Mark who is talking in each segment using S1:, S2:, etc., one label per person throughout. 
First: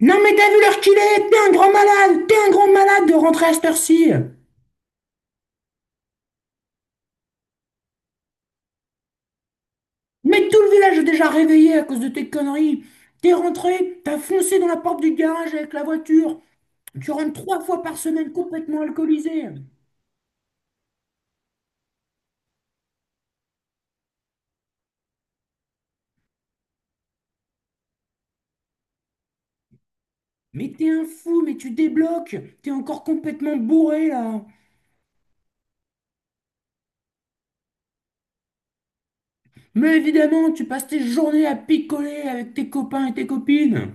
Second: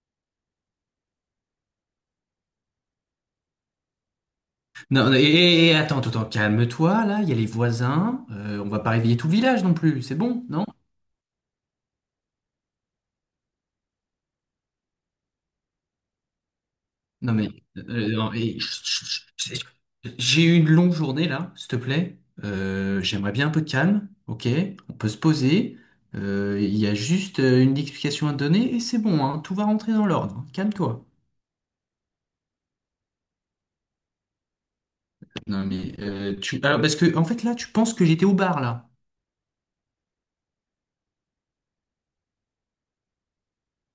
S1: Non mais t'as vu l'heure qu'il est? T'es un grand malade. T'es un grand malade de rentrer à cette heure-ci.
S2: Non, et attends, attends, calme-toi, là, il y a les voisins, on va pas réveiller tout le village non plus, c'est
S1: Mais
S2: bon,
S1: tout
S2: non?
S1: le village est déjà réveillé à cause de tes conneries. T'es rentré, t'as foncé dans la porte du garage avec la voiture. Tu
S2: Non
S1: rentres
S2: mais,
S1: trois fois par semaine
S2: non,
S1: complètement
S2: chut, chut,
S1: alcoolisé.
S2: chut, chut. J'ai eu une longue journée là, s'il te plaît. J'aimerais bien un peu de calme, ok? On peut se poser. Il y a juste une explication à te donner et c'est bon, hein, tout va rentrer dans l'ordre,
S1: Mais t'es un
S2: calme-toi.
S1: fou, mais tu débloques. T'es encore complètement bourré là.
S2: Non mais, Alors parce que, en fait là, tu penses que j'étais au bar là.
S1: Mais évidemment, tu passes tes journées à picoler avec tes copains et tes copines.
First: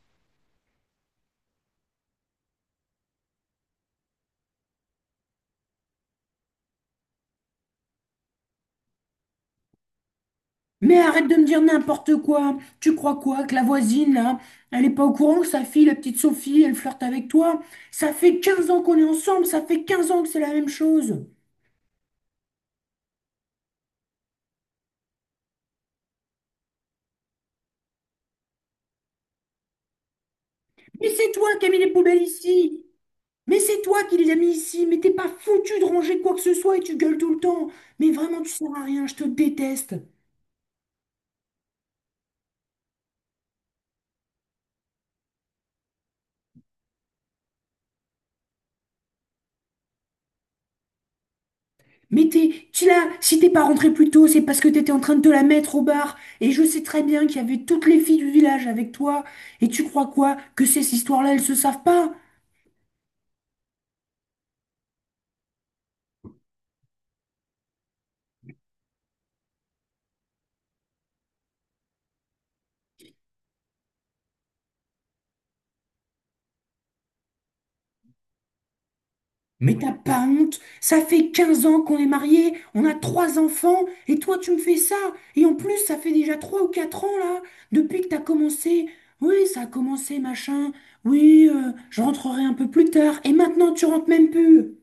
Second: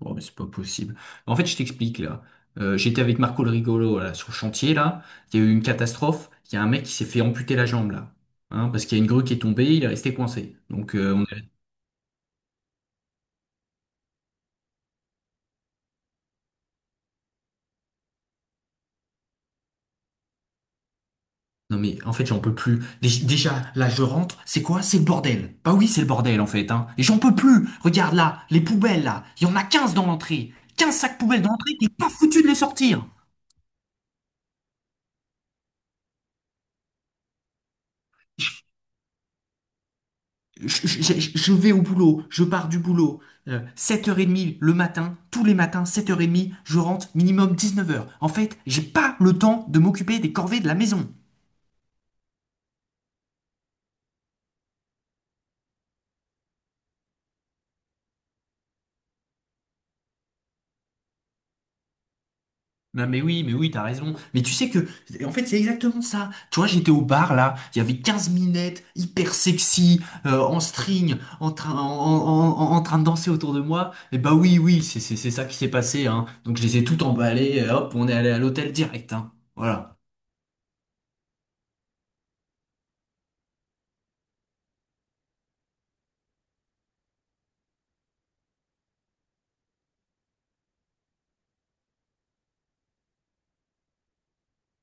S2: Bon, mais c'est pas possible. En fait, je t'explique là. J'étais avec Marco le rigolo là, sur le chantier là. Il y a eu une catastrophe. Il y a un mec qui s'est fait amputer la jambe là, hein, parce qu'il y a une grue qui est tombée, il est resté coincé.
S1: Mais arrête de me dire n'importe quoi. Tu crois quoi que la voisine, là, elle est pas au courant que sa fille, la petite Sophie, elle flirte avec toi? Ça fait 15 ans qu'on est ensemble, ça fait 15 ans que c'est la même chose.
S2: Non mais en fait j'en peux plus. Déjà là je rentre, c'est quoi? C'est le bordel. Bah oui c'est le bordel en fait, hein. Et j'en peux plus. Regarde là, les poubelles là, il y en a 15 dans l'entrée. 15
S1: Mais
S2: sacs
S1: c'est
S2: poubelles
S1: toi
S2: dans
S1: qui as
S2: l'entrée,
S1: mis
S2: t'es
S1: les
S2: pas
S1: poubelles
S2: foutu de les
S1: ici.
S2: sortir.
S1: Mais c'est toi qui les as mis ici. Mais t'es pas foutu de ranger quoi que ce soit et tu gueules tout le temps. Mais vraiment, tu sers à rien, je te déteste.
S2: Je vais au boulot, je pars du boulot, 7h30 le matin, tous les matins, 7h30, je rentre minimum 19h. En fait, j'ai pas le temps de m'occuper des corvées de la maison.
S1: Mais si t'es pas rentré plus tôt, c'est parce que t'étais en train de te la mettre au bar. Et je sais très bien qu'il y avait toutes les filles du village avec toi. Et tu crois quoi? Que ces histoires-là, elles se savent pas?
S2: Non mais oui, mais oui, t'as raison. Mais tu sais que, en fait, c'est exactement ça. Tu vois, j'étais au bar là, il y avait 15 minettes hyper sexy, en string, en train, en, en- en- en train de danser autour de moi. Et bah oui, oui, c'est ça qui s'est passé, hein. Donc je les ai toutes emballées, et hop, on est allé à l'hôtel direct, hein.
S1: Mais t'as
S2: Voilà.
S1: pas honte? Ça fait 15 ans qu'on est mariés, on a trois enfants, et toi tu me fais ça? Et en plus, ça fait déjà 3 ou 4 ans là, depuis que t'as commencé. Oui, ça a commencé, machin. Oui, je rentrerai un peu plus tard. Et maintenant, tu rentres même plus.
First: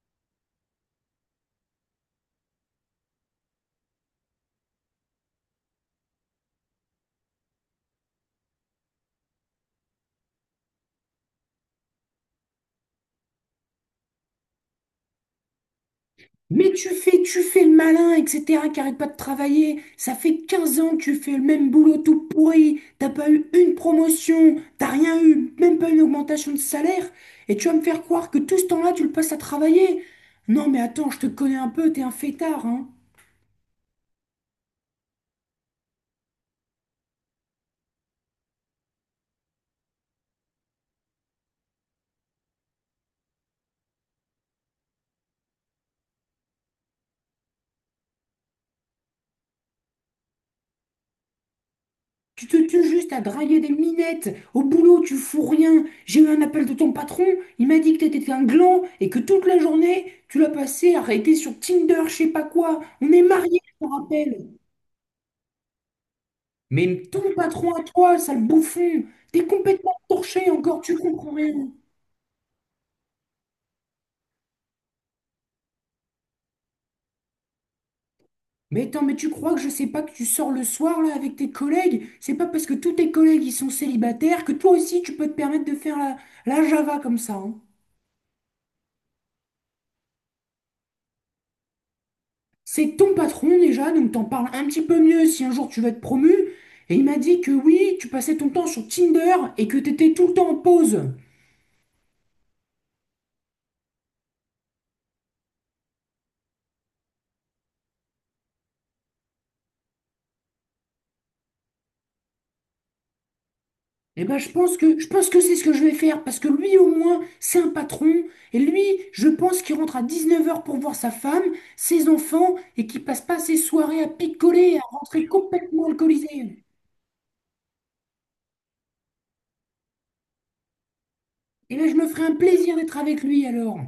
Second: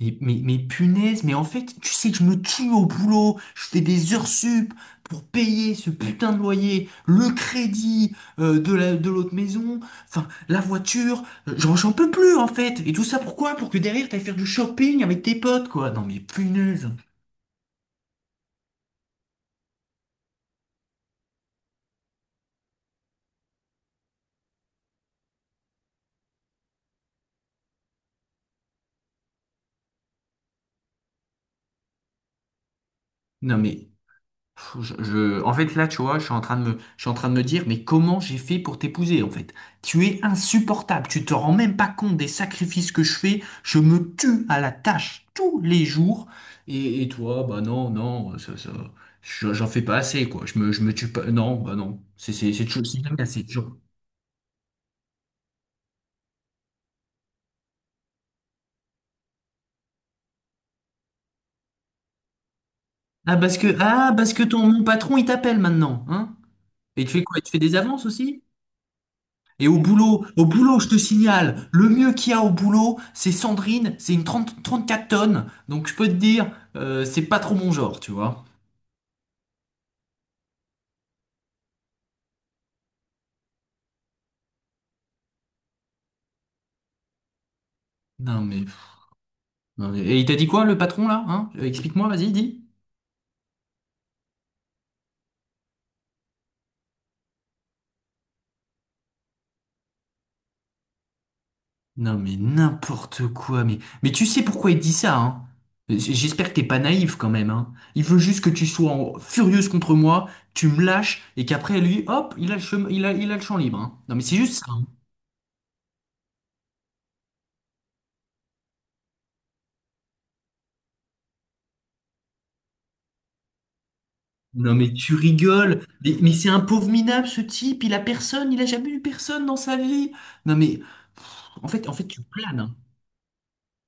S2: Mais punaise, mais en fait, tu sais que je me tue au boulot, je fais des heures sup pour payer ce putain de loyer, le crédit de l'autre maison, enfin, la voiture, j'en peux plus en fait. Et tout ça pourquoi? Pour que derrière, t'ailles faire du shopping avec tes potes, quoi. Non mais
S1: Mais tu
S2: punaise.
S1: fais, tu fais le malin, etc., qui arrête pas de travailler. Ça fait 15 ans que tu fais le même boulot tout pourri. T'as pas eu une promotion, t'as rien eu, même pas une augmentation de salaire. Et tu vas me faire croire que tout ce temps-là, tu le passes à travailler. Non, mais attends, je te connais un peu, t'es un fêtard, hein.
S2: Non mais en fait, là, tu vois, je suis en train de me dire, mais comment j'ai fait pour t'épouser, en fait? Tu es insupportable. Tu te rends même pas compte des sacrifices que je fais. Je me tue à la tâche tous les jours. Et toi, bah non, non, j'en fais pas assez, quoi. Je me tue pas. Non, bah non. C'est,
S1: Tu
S2: c'est,
S1: te
S2: c'est
S1: tues
S2: toujours, c'est
S1: juste à
S2: jamais assez,
S1: draguer des
S2: toujours.
S1: minettes. Au boulot, tu fous rien. J'ai eu un appel de ton patron. Il m'a dit que t'étais un gland et que toute la journée, tu l'as passé à arrêter sur Tinder, je sais pas quoi. On est
S2: Ah, parce
S1: mariés,
S2: que,
S1: je te rappelle.
S2: mon patron, il t'appelle maintenant, hein?
S1: Mais
S2: Et tu fais
S1: ton
S2: quoi? Tu fais
S1: patron
S2: des
S1: à
S2: avances
S1: toi,
S2: aussi?
S1: sale bouffon, t'es
S2: Et
S1: complètement
S2: au
S1: torché
S2: boulot,
S1: encore,
S2: je
S1: tu
S2: te
S1: comprends
S2: signale,
S1: rien.
S2: le mieux qu'il y a au boulot, c'est Sandrine, c'est une 34 tonnes. Donc je peux te dire, c'est pas trop mon genre, tu vois.
S1: Mais attends, mais tu crois que je sais pas que tu sors le soir là avec tes collègues? C'est pas parce que tous tes collègues ils sont célibataires que toi aussi tu peux te permettre de faire la Java comme ça, hein.
S2: Non mais, et il t'a dit quoi, le patron, là, hein? Explique-moi, vas-y, dis.
S1: C'est ton patron déjà, donc t'en parles un petit peu mieux si un jour tu vas être promu. Et il m'a dit que oui, tu passais ton temps sur Tinder et que t'étais tout le temps en pause.
S2: Non mais n'importe quoi, mais... Mais tu sais pourquoi il dit ça, hein? J'espère que t'es pas naïf quand même, hein. Il veut juste que tu sois furieuse contre moi, tu me lâches, et qu'après lui, hop, il a le champ libre, hein. Non mais
S1: Eh
S2: c'est
S1: ben, je
S2: juste ça,
S1: pense
S2: hein.
S1: que, je pense que c'est ce que je vais faire, parce que lui, au moins, c'est un patron, et lui, je pense qu'il rentre à 19 heures pour voir sa femme, ses enfants, et qu'il passe pas ses soirées à
S2: Non
S1: picoler,
S2: mais
S1: à
S2: tu
S1: rentrer
S2: rigoles,
S1: complètement
S2: mais c'est un
S1: alcoolisé.
S2: pauvre minable ce type, il a personne, il a jamais eu personne dans sa vie. Non mais en
S1: Et là,
S2: fait, en
S1: je
S2: fait
S1: me ferai
S2: tu
S1: un
S2: planes,
S1: plaisir
S2: hein.
S1: d'être avec lui, alors.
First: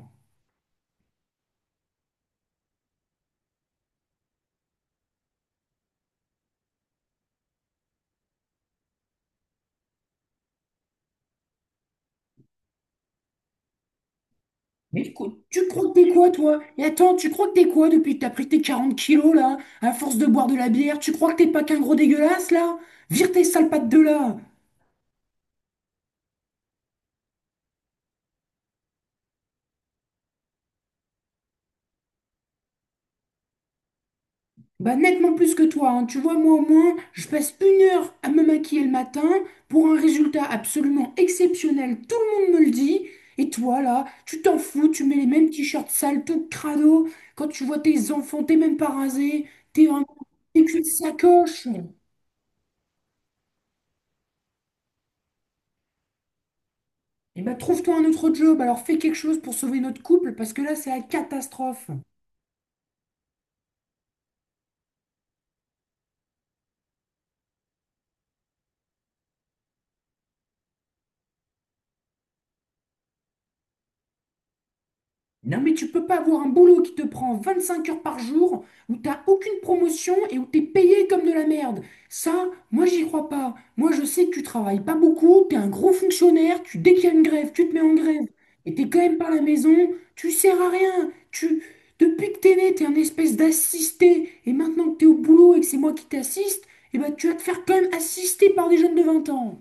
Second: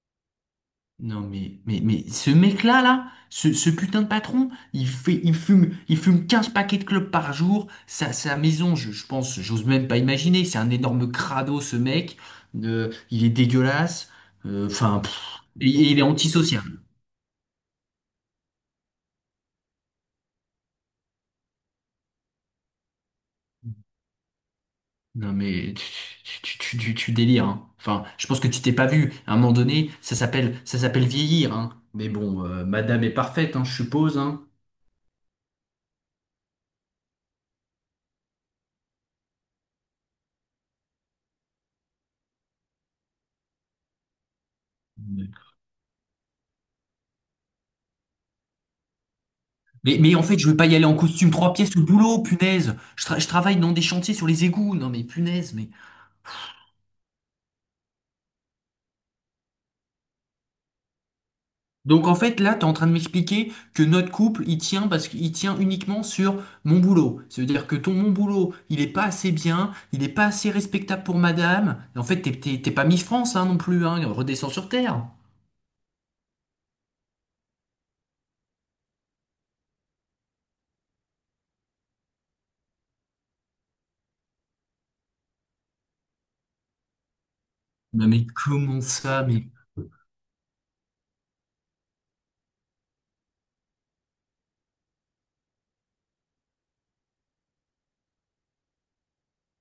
S2: Non mais ce mec-là là, ce putain de patron, il fume 15 paquets de clopes par jour, sa maison, je pense, j'ose même pas imaginer, c'est un énorme crado ce mec. Il est dégueulasse. Enfin
S1: Mais écoute, tu
S2: et
S1: crois que
S2: il est
S1: t'es quoi, toi?
S2: antisocial.
S1: Et attends, tu crois que t'es quoi depuis que t'as pris tes 40 kilos, là, à force de boire de la bière? Tu crois que t'es pas qu'un gros dégueulasse, là? Vire tes sales pattes de là!
S2: Non mais tu délires, hein. Enfin, je pense que tu t'es pas vu. À un moment donné, ça s'appelle vieillir, hein. Mais bon, madame est parfaite, hein, je suppose, hein.
S1: Bah, nettement plus que toi, hein. Tu vois, moi au moins, je passe 1 heure à me maquiller le matin pour un résultat absolument exceptionnel, tout le monde me le dit. Et toi, là, tu t'en fous, tu mets les mêmes t-shirts sales, tout crado. Quand tu vois tes enfants, t'es même pas rasé, t'es
S2: Mais,
S1: vraiment
S2: mais en fait, je veux
S1: t'es
S2: pas y
S1: qu'une
S2: aller en costume trois
S1: sacoche.
S2: pièces au boulot, punaise. Je travaille dans des chantiers sur les égouts. Non mais punaise, mais.
S1: Et bah, trouve-toi un autre job, alors fais quelque chose pour sauver notre couple, parce que là, c'est la catastrophe.
S2: Donc en fait, là, t'es en train de m'expliquer que notre couple, il tient parce qu'il tient uniquement sur mon boulot. Ça veut dire que ton mon boulot, il est pas assez bien, il est pas assez respectable pour madame. Et en fait, t'es pas Miss France, hein, non plus, hein. Redescends sur Terre.
S1: Non, mais tu peux pas avoir un boulot qui te prend 25 heures par jour, où t'as aucune promotion et où t'es payé comme de la merde. Ça, moi j'y crois pas. Moi je sais que tu travailles pas beaucoup, t'es un gros fonctionnaire, dès qu'il y a une grève, tu te mets en
S2: Non
S1: grève.
S2: mais
S1: Et
S2: comment
S1: t'es quand même
S2: ça?
S1: par la
S2: Mais,
S1: maison, tu sers à rien. Depuis que t'es né, t'es un espèce d'assisté. Et maintenant que t'es au boulot et que c'est moi qui t'assiste, eh ben, tu vas te faire quand même assister par des jeunes de 20 ans.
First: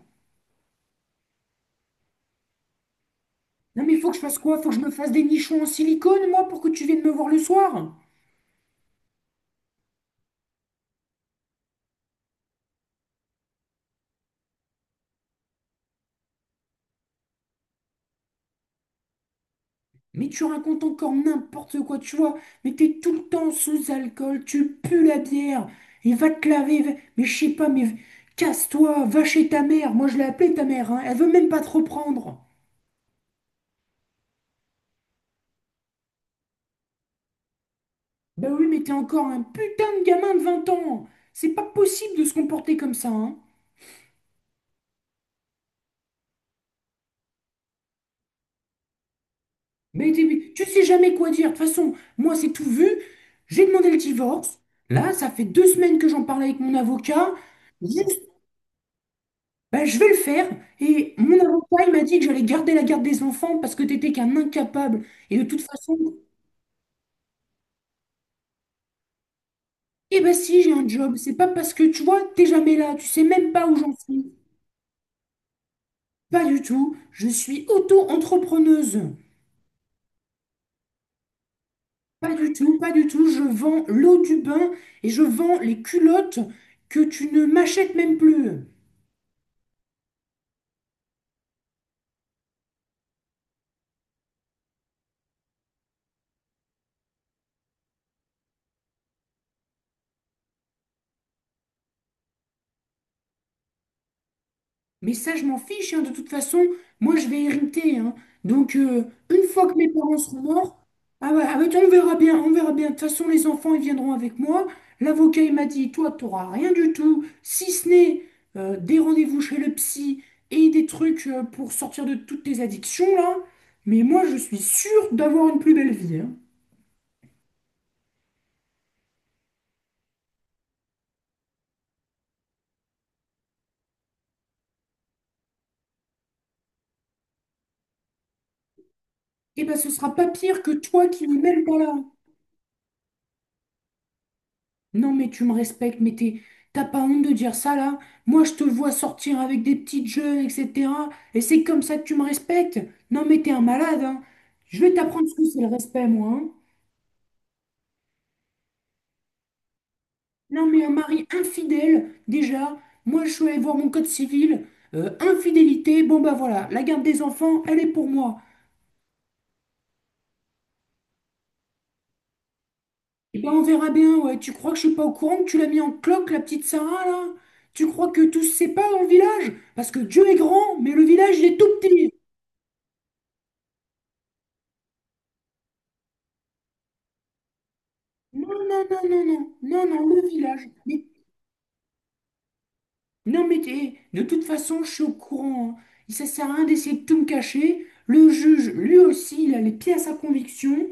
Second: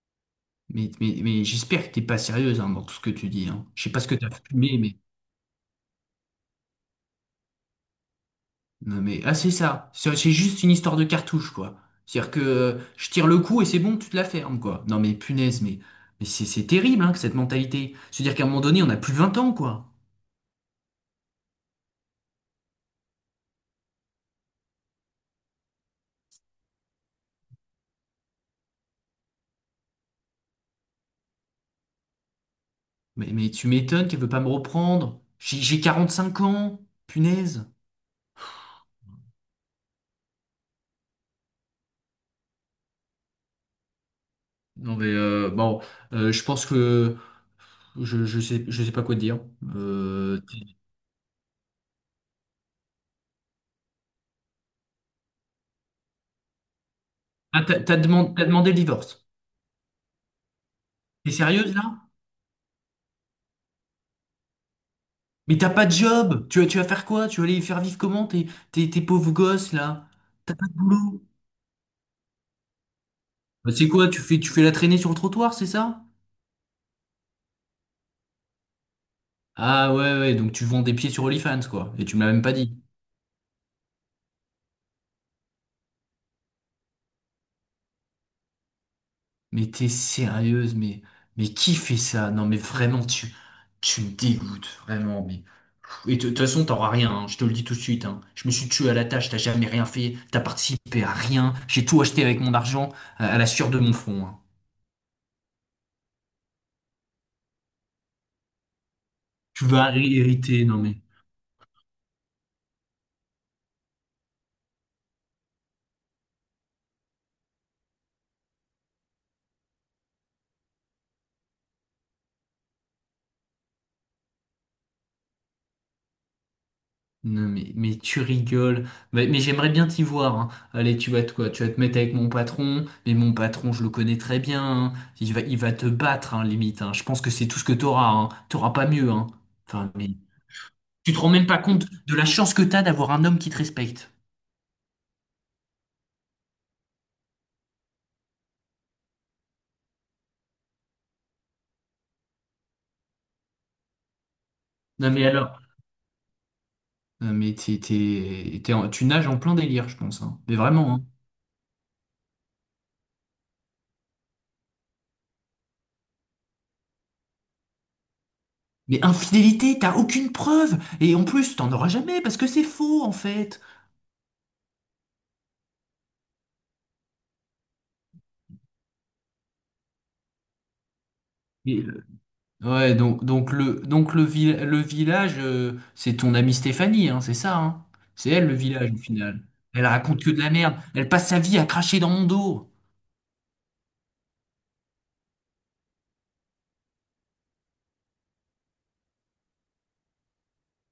S2: mais, mais, mais j'espère que t'es pas sérieuse, hein, dans tout ce que tu dis, hein. Je
S1: Non
S2: sais
S1: mais
S2: pas ce
S1: faut
S2: que
S1: que je
S2: t'as
S1: fasse quoi? Faut que
S2: fumé,
S1: je me
S2: mais.
S1: fasse des nichons en silicone, moi, pour que tu viennes me voir le soir?
S2: Non mais. Ah c'est ça. C'est juste une histoire de cartouche, quoi. C'est-à-dire que je tire le coup et c'est bon, tu te la fermes, quoi. Non mais punaise, mais c'est terrible, hein, que cette mentalité. C'est-à-dire qu'à un moment donné, on a plus de 20 ans, quoi.
S1: Mais tu racontes encore n'importe quoi, tu vois. Mais t'es tout le temps sous alcool, tu pues la bière. Et va te laver, mais je sais pas, mais casse-toi, va chez ta mère. Moi, je l'ai appelée ta mère, hein. Elle veut même pas te reprendre.
S2: Mais tu m'étonnes qu'elle veut pas me reprendre. J'ai 5 ans, punaise.
S1: Bah oui, mais t'es encore un putain de gamin de 20 ans. C'est pas possible de se comporter comme ça, hein.
S2: Non mais bon, je pense que je sais pas quoi te dire.
S1: Mais
S2: Euh,
S1: tu sais jamais quoi dire. De toute façon, moi, c'est tout vu. J'ai demandé le divorce. Là, ça fait 2 semaines que j'en parle avec mon avocat.
S2: t'as demandé le divorce.
S1: Bah, je vais le faire. Et
S2: T'es
S1: mon
S2: sérieuse
S1: avocat, il
S2: là?
S1: m'a dit que j'allais garder la garde des enfants parce que t'étais qu'un incapable. Et de
S2: Mais
S1: toute
S2: t'as pas de
S1: façon,
S2: job! Tu vas faire quoi? Tu vas aller faire vivre comment tes pauvres gosses là?
S1: eh ben
S2: T'as
S1: si,
S2: pas
S1: j'ai
S2: de
S1: un job.
S2: boulot?
S1: C'est pas parce que, tu vois, t'es jamais là. Tu sais même pas
S2: Bah,
S1: où
S2: c'est
S1: j'en
S2: quoi? Tu
S1: suis.
S2: fais, tu fais la traînée sur le trottoir, c'est ça?
S1: Pas du tout. Je suis auto-entrepreneuse.
S2: Ah ouais, ouais, donc tu vends des pieds sur OnlyFans quoi. Et tu me l'as
S1: Pas
S2: même
S1: du
S2: pas
S1: tout,
S2: dit.
S1: pas du tout. Je vends l'eau du bain et je vends les culottes que tu ne m'achètes même plus.
S2: Mais t'es sérieuse, mais qui fait ça? Non mais vraiment, tu me dégoûtes, vraiment. Mais... Et de toute façon, t'auras rien, hein, je te le dis tout de suite, hein. Je me suis tué à la tâche, t'as jamais rien fait, t'as participé à rien, j'ai tout acheté avec mon argent, à la sueur de mon front, hein.
S1: Mais ça, je m'en fiche, hein, de toute façon, moi, je vais hériter, hein. Donc, une
S2: Tu
S1: fois que mes
S2: vas
S1: parents seront
S2: hériter, non
S1: morts,
S2: mais.
S1: ah ouais, ah ouais, on verra bien, on verra bien. De toute façon, les enfants, ils viendront avec moi. L'avocat, il m'a dit, toi, tu n'auras rien du tout, si ce n'est des rendez-vous chez le psy et des trucs pour sortir de toutes tes addictions, là. Mais moi, je suis sûre d'avoir une plus belle vie, hein.
S2: Non, mais, tu rigoles. Mais j'aimerais bien t'y voir, hein. Allez, tu vas te mettre avec mon patron. Mais mon patron, je le connais très bien, hein. Il va te battre, hein, limite, hein. Je pense que c'est tout ce que t'auras, hein. T'auras pas mieux, hein.
S1: Et ben, ce
S2: Enfin, mais
S1: sera pas pire que toi
S2: tu te
S1: qui
S2: rends
S1: n'y
S2: même pas
S1: mêle pas
S2: compte
S1: là.
S2: de la chance que t'as d'avoir un homme qui te respecte.
S1: Non, mais tu me respectes, mais t'as pas honte de dire ça là? Moi, je te vois sortir avec des petites jeunes, etc. Et c'est comme ça que tu me respectes? Non, mais t'es un malade, hein. Je vais
S2: Non, mais
S1: t'apprendre ce que
S2: alors.
S1: c'est le respect, moi, hein.
S2: Non, mais tu nages en plein délire, je pense, hein. Mais
S1: Non, mais un
S2: vraiment, hein.
S1: mari infidèle, déjà. Moi, je suis allée voir mon code civil. Infidélité, bon bah voilà, la garde des enfants, elle est pour moi.
S2: Mais infidélité, t'as aucune preuve. Et en plus, t'en auras jamais parce que c'est faux, en
S1: Et ben
S2: fait.
S1: on verra bien, ouais. Tu crois que je suis pas au courant que tu l'as mis en cloque, la petite Sarah là? Tu crois que tout se sait pas dans le village? Parce que Dieu est grand, mais le village il est tout petit.
S2: Ouais, le village, c'est ton amie Stéphanie, hein, c'est ça, hein. C'est elle le
S1: Non, non,
S2: village au
S1: non, non, non,
S2: final.
S1: non,
S2: Elle
S1: non, le
S2: raconte que de la
S1: village.
S2: merde.
S1: Mais,
S2: Elle passe sa vie à cracher dans mon dos.
S1: non, mais de toute façon, je suis au courant, hein. Ça sert à rien d'essayer de tout me cacher. Le juge, lui aussi, il a les pieds à sa conviction.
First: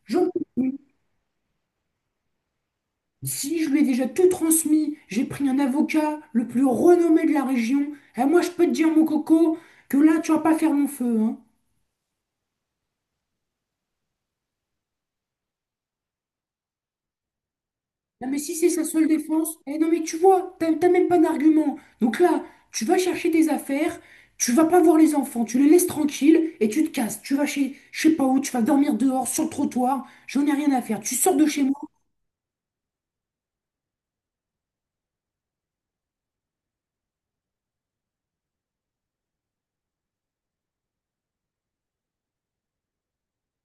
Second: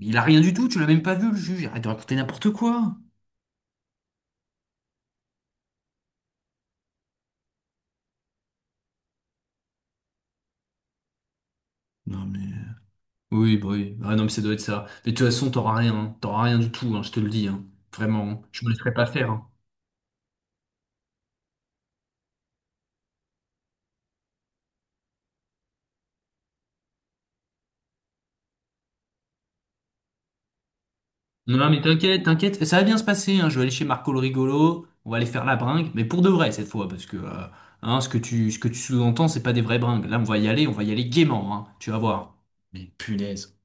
S2: Il a
S1: J'en
S2: rien
S1: peux
S2: du tout,
S1: plus.
S2: tu l'as même pas vu, le juge. Arrête de raconter n'importe quoi.
S1: Si je lui ai déjà tout transmis, j'ai pris un avocat, le plus renommé de la région. Et moi, je peux te dire, mon coco, que là, tu vas pas faire long feu, hein.
S2: Non mais. Oui, bah oui. Ah non, mais ça doit être ça. Mais de toute façon, t'auras rien, hein. T'auras rien du tout, hein, je te le dis, hein.
S1: Non,
S2: Vraiment,
S1: mais
S2: hein.
S1: si
S2: Je
S1: c'est
S2: me
S1: sa
S2: laisserai pas
S1: seule
S2: faire, hein.
S1: défense, eh non, mais tu vois, t'as même pas d'argument. Donc là, tu vas chercher tes affaires, tu vas pas voir les enfants, tu les laisses tranquilles et tu te casses. Tu vas chez, je sais pas où, tu vas dormir dehors, sur le trottoir, j'en ai rien à faire. Tu sors de chez
S2: Non,
S1: moi.
S2: mais t'inquiète, t'inquiète, ça va bien se passer, hein. Je vais aller chez Marco le rigolo, on va aller faire la bringue, mais pour de vrai cette fois, parce que hein, ce que tu sous-entends, c'est pas des vraies bringues. Là, on va y aller, on va y aller gaiement, hein. Tu vas voir. Mais punaise.